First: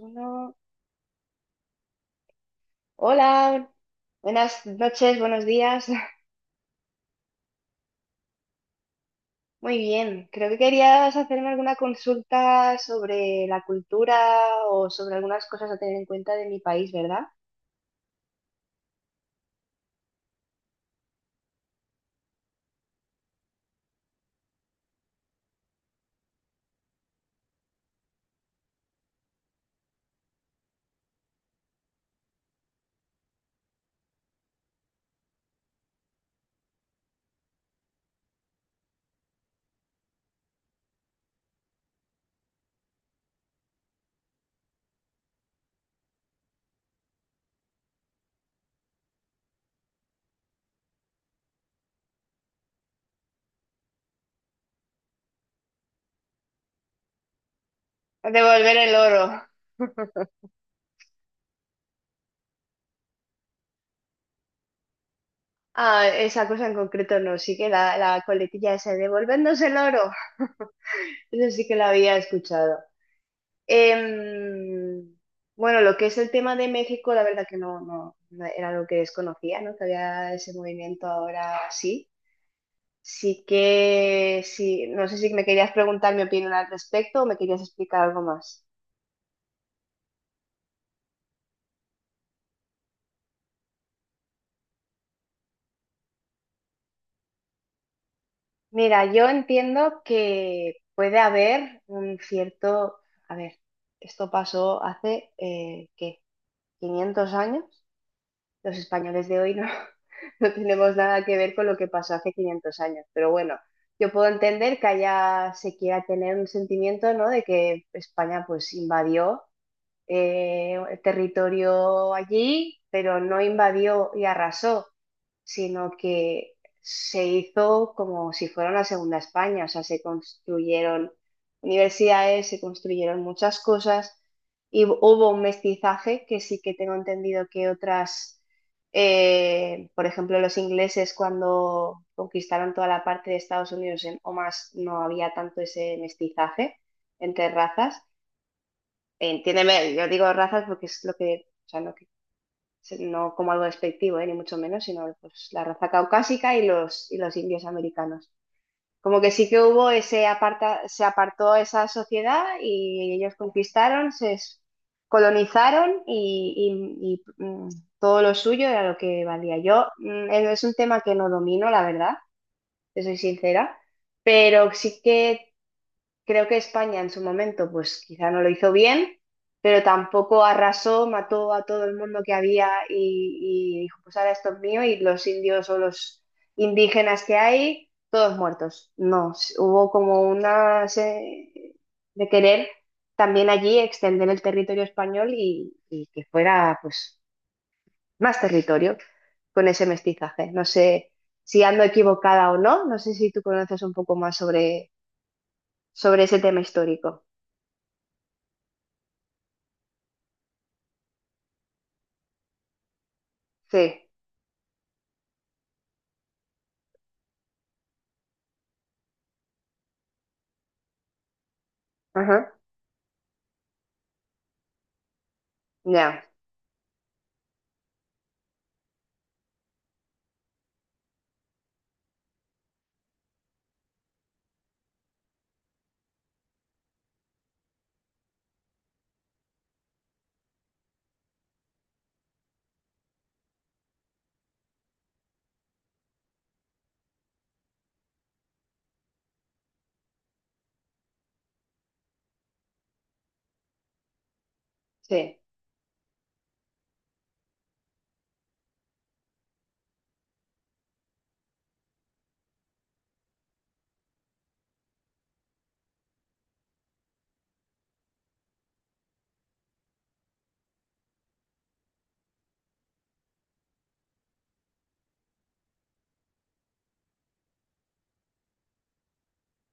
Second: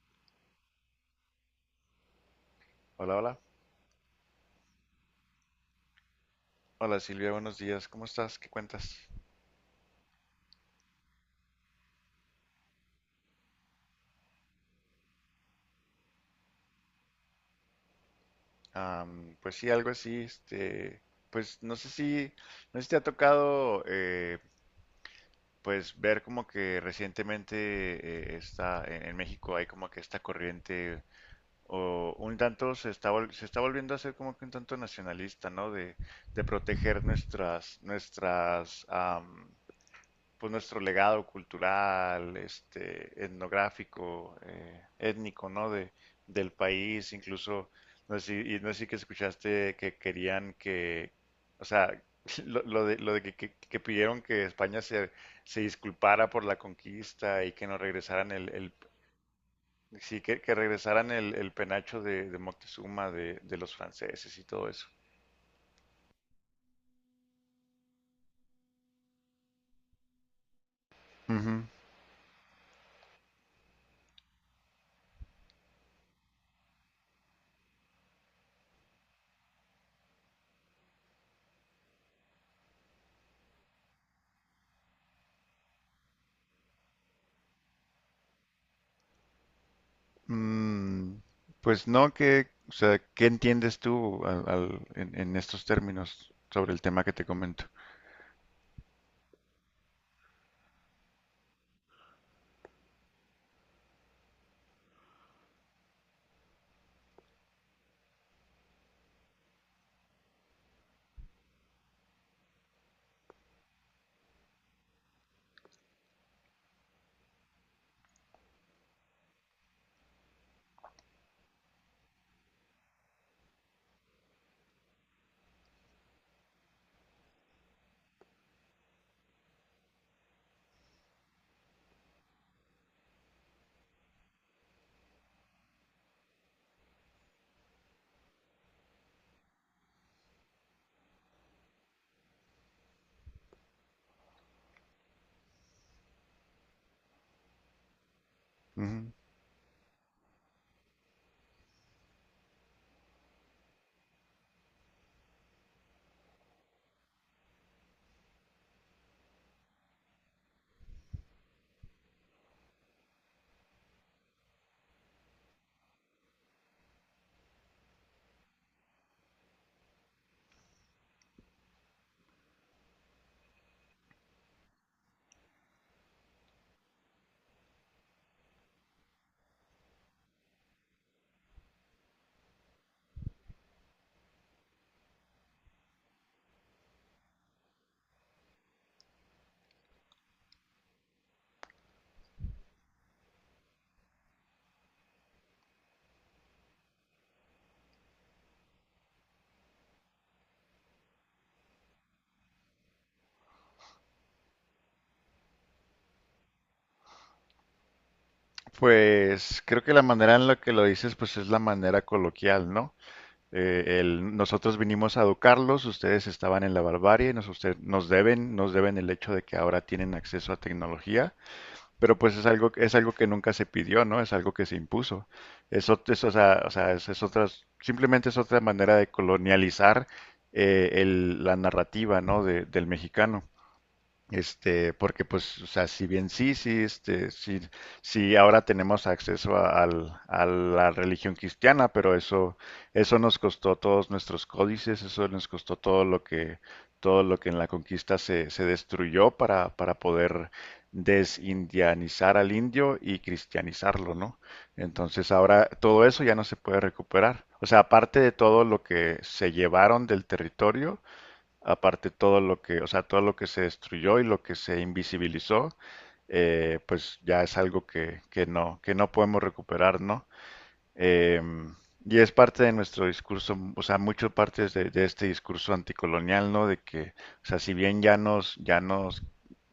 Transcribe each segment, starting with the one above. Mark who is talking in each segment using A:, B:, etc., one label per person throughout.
A: Uno.
B: Hola, hola.
A: Hola, buenas noches, buenos días.
B: Hola Silvia, buenos días. ¿Cómo estás? ¿Qué cuentas?
A: Muy bien, creo que querías hacerme alguna consulta sobre la cultura o sobre algunas cosas a tener en cuenta de mi país, ¿verdad?
B: Pues sí, algo así, pues no sé no sé si te ha tocado, pues ver como que recientemente está en México hay como que esta corriente o un tanto se está se está volviendo a ser como que un tanto nacionalista, ¿no? De proteger nuestras pues nuestro legado cultural, este, etnográfico, étnico, ¿no? Del país, incluso, no sé, no sé si que escuchaste que querían que, o sea, lo de que, que pidieron que España se disculpara por la conquista y que nos regresaran el-
A: Devolver el oro.
B: sí, que regresaran el penacho de Moctezuma, de los franceses y todo eso.
A: Ah, esa cosa en concreto no, sí que la coletilla esa, de devolvernos el oro. Eso sí que la había escuchado. Em, bueno, lo que es el tema de México, la verdad que no era algo que desconocía, ¿no? Que había ese movimiento ahora sí. Sí que, sí, no sé si me querías preguntar mi opinión al respecto o me querías explicar algo más.
B: Mm, pues no, que, o sea, ¿qué entiendes tú en estos términos sobre el tema que te comento?
A: Mira, yo entiendo que puede haber un cierto, a ver, esto pasó hace, ¿qué? 500 años. Los españoles de hoy no, no tenemos nada que ver con lo que pasó hace 500 años, pero bueno, yo puedo entender que allá se quiera tener un sentimiento, ¿no? De que España pues invadió. El territorio allí, pero no invadió y arrasó, sino que se hizo como si fuera una segunda España, o sea, se construyeron universidades, se construyeron muchas cosas y hubo un mestizaje que sí que tengo entendido que otras, por ejemplo, los ingleses cuando conquistaron toda la parte de Estados Unidos o más, no había tanto ese mestizaje entre razas.
B: Ujú.
A: Entiéndeme, yo digo razas porque es lo que, o sea, no como algo despectivo, ni mucho menos, sino pues, la raza caucásica y y los indios americanos. Como que sí que hubo ese aparta, se apartó esa sociedad y ellos conquistaron, colonizaron y todo lo suyo era lo que valía. Yo es un tema que no domino, la verdad, te soy sincera, pero sí que creo que España en su momento, pues quizá no lo hizo bien, pero tampoco arrasó, mató a todo el mundo que había y dijo, pues ahora esto es mío y los indios o los indígenas que hay, todos muertos. No, hubo como de querer también allí extender el territorio español y que fuera pues más territorio con ese mestizaje. No sé si ando equivocada o no, no sé si tú conoces un poco más sobre, sobre ese tema histórico.
B: Pues creo que la manera en la que lo dices, pues es la manera coloquial, ¿no?
A: Sí,
B: El, nosotros vinimos a educarlos, ustedes estaban en la barbarie, nos, nos deben el hecho de que ahora tienen acceso a tecnología. Pero pues
A: ajá,
B: es algo que nunca se pidió, ¿no? Es algo que se impuso. Eso,
A: ya,
B: o sea, es otra, simplemente es otra manera de colonializar la narrativa, ¿no? Del mexicano. Este, porque pues, o sea, si bien sí, sí, este, sí, sí, ahora tenemos acceso a la religión cristiana, pero eso nos costó todos nuestros códices, eso nos costó todo lo que en la conquista se destruyó para poder desindianizar al indio y cristianizarlo, ¿no? Entonces
A: sí,
B: ahora todo eso ya no se puede recuperar. O sea, aparte de todo lo que se llevaron del territorio, aparte todo lo que, o sea, todo lo que se destruyó y lo que se invisibilizó, pues ya es algo que no podemos recuperar, ¿no? Em, y es parte de nuestro discurso, o sea, mucho parte de este discurso anticolonial, ¿no? De que, o sea, si bien ya nos,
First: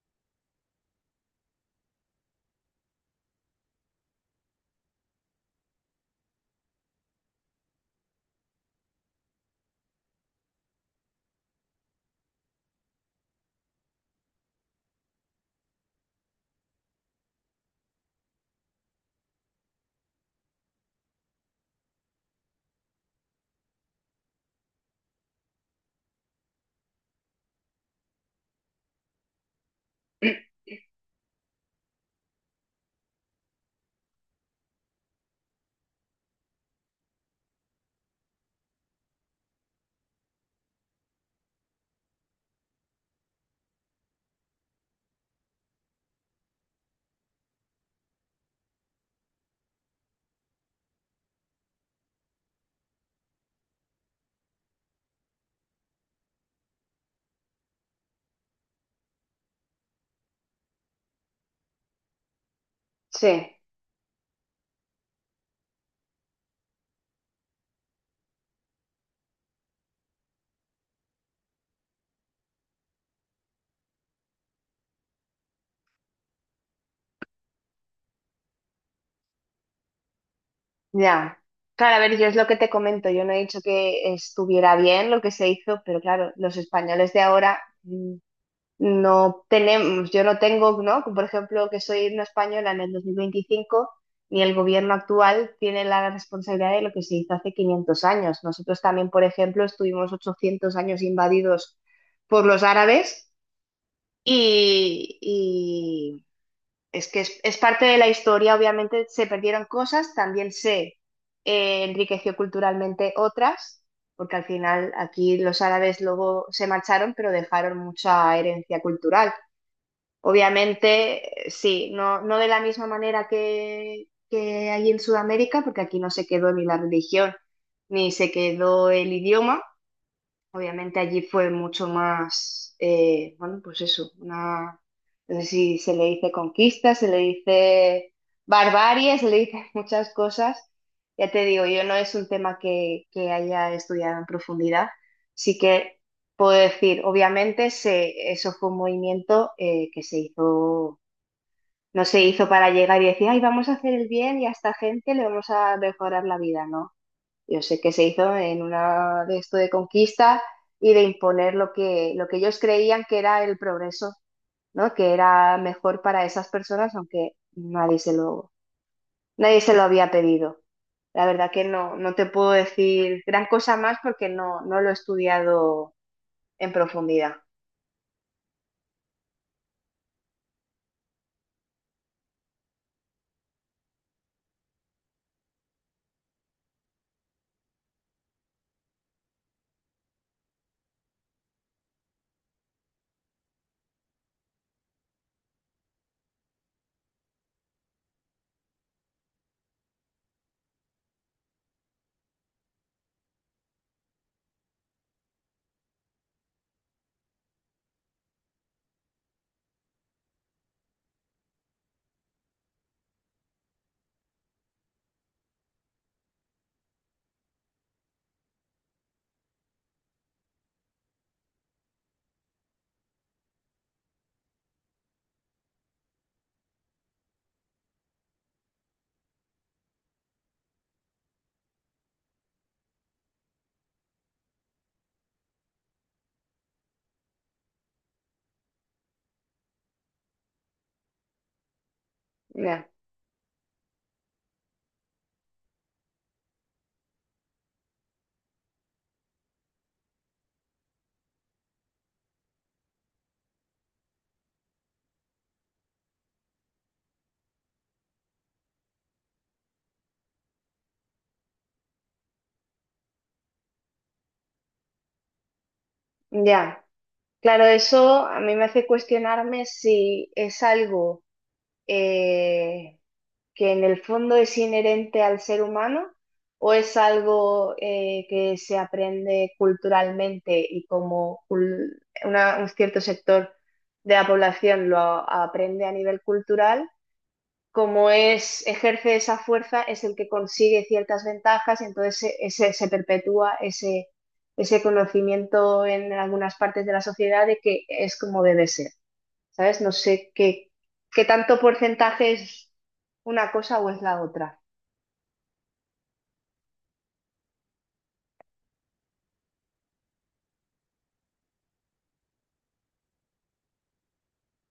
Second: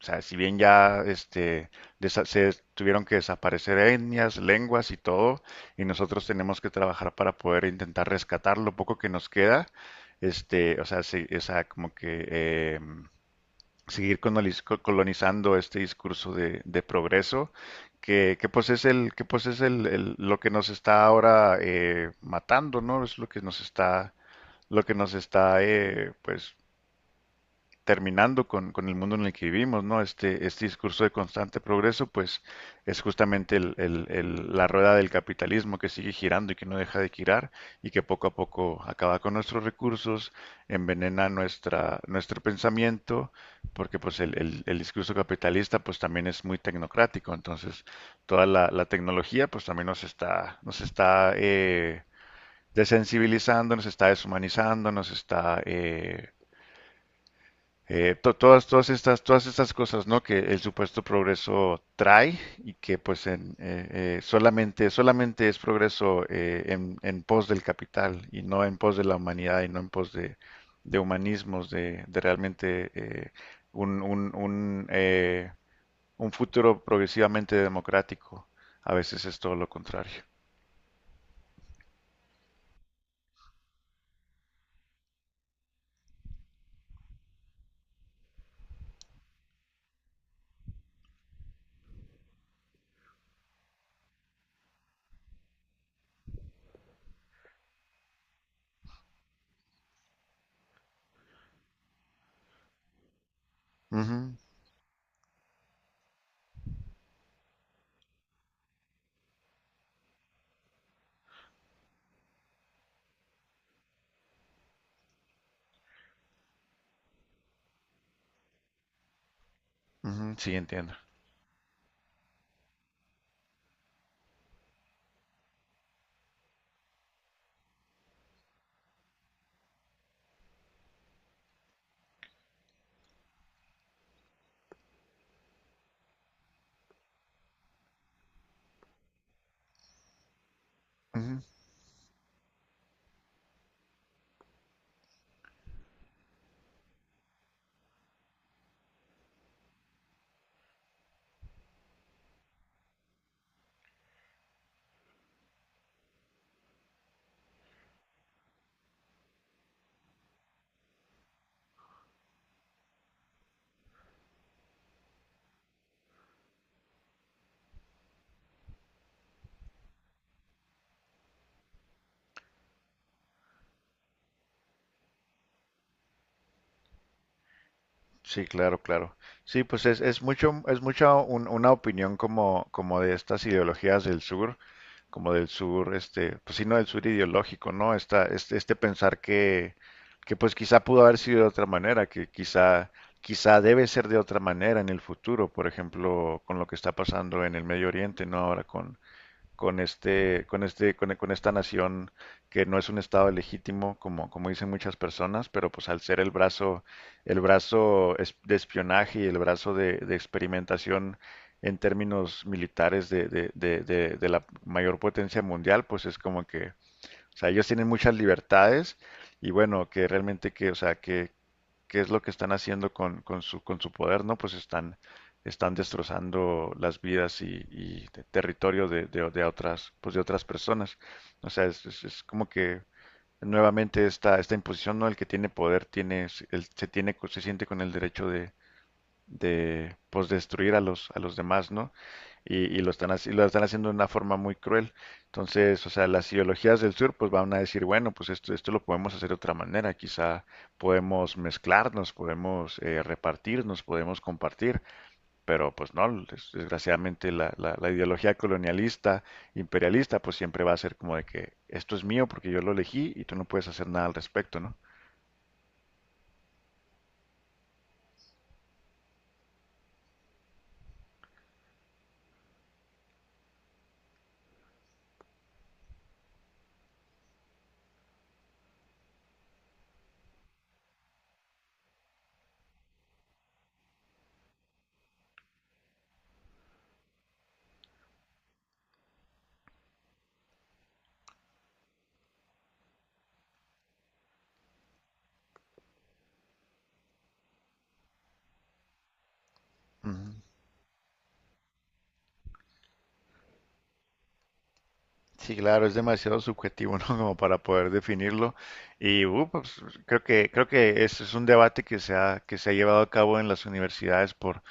B: o sea, si bien ya este, se tuvieron que desaparecer etnias, lenguas y todo, y nosotros tenemos que trabajar para poder intentar rescatar lo poco que nos queda, este, o sea, o sea, como que seguir colonizando este discurso de progreso, que pues es el, que pues es el, lo que nos está ahora matando, ¿no? Es lo que nos está, lo que nos está, pues terminando con el mundo en el que vivimos, ¿no? Este, este discurso de constante progreso, pues es justamente la rueda del capitalismo que sigue girando y que no deja de girar y que poco a poco acaba con nuestros recursos, envenena nuestra, nuestro pensamiento, porque pues el, el discurso capitalista pues también es muy tecnocrático, entonces toda la tecnología pues también nos está desensibilizando, nos está deshumanizando, nos está... to- todas, todas estas cosas, ¿no? Que el supuesto progreso trae y que pues
A: sí,
B: en, solamente, solamente es progreso en pos del capital y no en pos de la humanidad y no en pos de humanismos, de realmente un, un, un, eh, un futuro progresivamente democrático. A veces es todo lo contrario.
A: ya. Claro, a ver, yo es lo que te comento, yo no he dicho que estuviera bien lo que se hizo, pero claro, los españoles de ahora mm, no tenemos, yo no tengo, ¿no? Por ejemplo, que soy una española en el 2025, ni el gobierno actual tiene la responsabilidad de lo que se hizo hace 500 años. Nosotros también, por ejemplo, estuvimos 800 años invadidos por los árabes,
B: Ujú,
A: y es que es parte de la historia, obviamente se perdieron cosas, también se enriqueció culturalmente otras, porque al final aquí los árabes luego se marcharon, pero dejaron mucha herencia cultural.
B: ujú, sí, entiendo.
A: Obviamente, sí, no, no de la misma manera que allí en Sudamérica, porque aquí no se quedó ni la religión, ni se quedó el idioma. Obviamente allí fue mucho más, bueno, pues eso, una, no sé si se le dice conquista, se le dice barbarie, se le dice muchas cosas. Ya
B: Ujú.
A: te digo, yo no es un tema que haya estudiado en profundidad, sí que puedo decir, obviamente se, eso fue un movimiento que se hizo, no se hizo para llegar y decir, ay, vamos a hacer el bien y a esta gente le vamos a mejorar la vida, ¿no? Yo sé que se hizo en una de esto de conquista y de imponer lo que ellos creían que era el progreso, ¿no? Que era mejor para esas personas, aunque nadie se lo, nadie se lo había pedido. La verdad que no, no te puedo decir gran cosa más porque no, no lo he estudiado en profundidad.
B: Sí, claro, claro. Sí, pues es mucho, es mucha una opinión como, como de estas ideologías del sur, como del sur, este, pues sí, no del sur ideológico, ¿no? Esta, este pensar que pues quizá pudo haber sido de otra manera, que quizá, quizá debe ser de otra manera en el futuro, por ejemplo, con lo que está pasando en el Medio Oriente, ¿no? Ahora con este, con este, con esta nación que no es un estado legítimo, como, como dicen muchas personas, pero pues al ser el brazo de espionaje y el brazo de experimentación en términos militares de la mayor potencia mundial, pues es como que, o sea, ellos tienen muchas libertades y bueno, que realmente que, o sea, que, qué es lo que están haciendo con su poder, ¿no? Pues están, están destrozando las vidas y territorio de, de otras, pues de otras personas. O sea, es, es como que nuevamente esta, esta imposición, ¿no? El que tiene poder tiene, se tiene, se siente con el derecho de, pues destruir a los demás, ¿no? Y, y
A: Ya,
B: lo están, lo están haciendo de una forma muy cruel. Entonces, o sea, las ideologías del sur pues van a decir, bueno, pues esto lo podemos hacer de otra manera, quizá podemos mezclarnos, podemos repartirnos, podemos compartir, pero pues no, desgraciadamente la ideología colonialista, imperialista, pues siempre va a ser como de que esto es mío porque yo lo elegí y tú no puedes hacer nada al respecto, ¿no?
A: ya. Claro, eso a mí me hace cuestionarme si es algo eh, que en el fondo es inherente al ser humano o es algo que se aprende culturalmente y como un cierto sector de la población aprende a nivel cultural, como es, ejerce esa fuerza, es el que consigue ciertas ventajas y entonces se perpetúa ese, ese conocimiento en algunas partes de la sociedad de que es como debe ser. ¿Sabes? No sé
B: Ujú.
A: qué, qué tanto porcentaje es una cosa o es la otra.
B: Sí, claro, es demasiado subjetivo, ¿no? Como para poder definirlo. Y pues, creo que ese es un debate que se ha llevado a cabo en las universidades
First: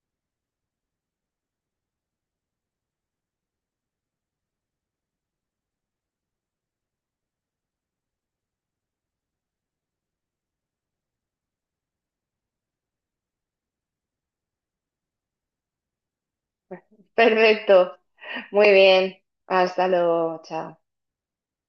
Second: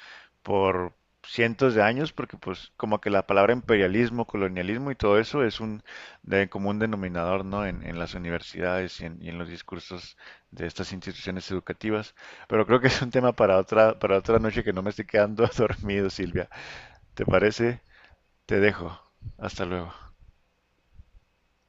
B: por cientos de años, porque pues como que la palabra imperialismo, colonialismo y todo eso es un de común denominador, ¿no? En las universidades y en los discursos de estas instituciones educativas. Pero creo que es un tema para otra noche que no me estoy quedando dormido, Silvia. ¿Te parece?
A: Perfecto,
B: Te
A: muy
B: dejo.
A: bien.
B: Hasta
A: Hasta
B: luego.
A: luego, chao.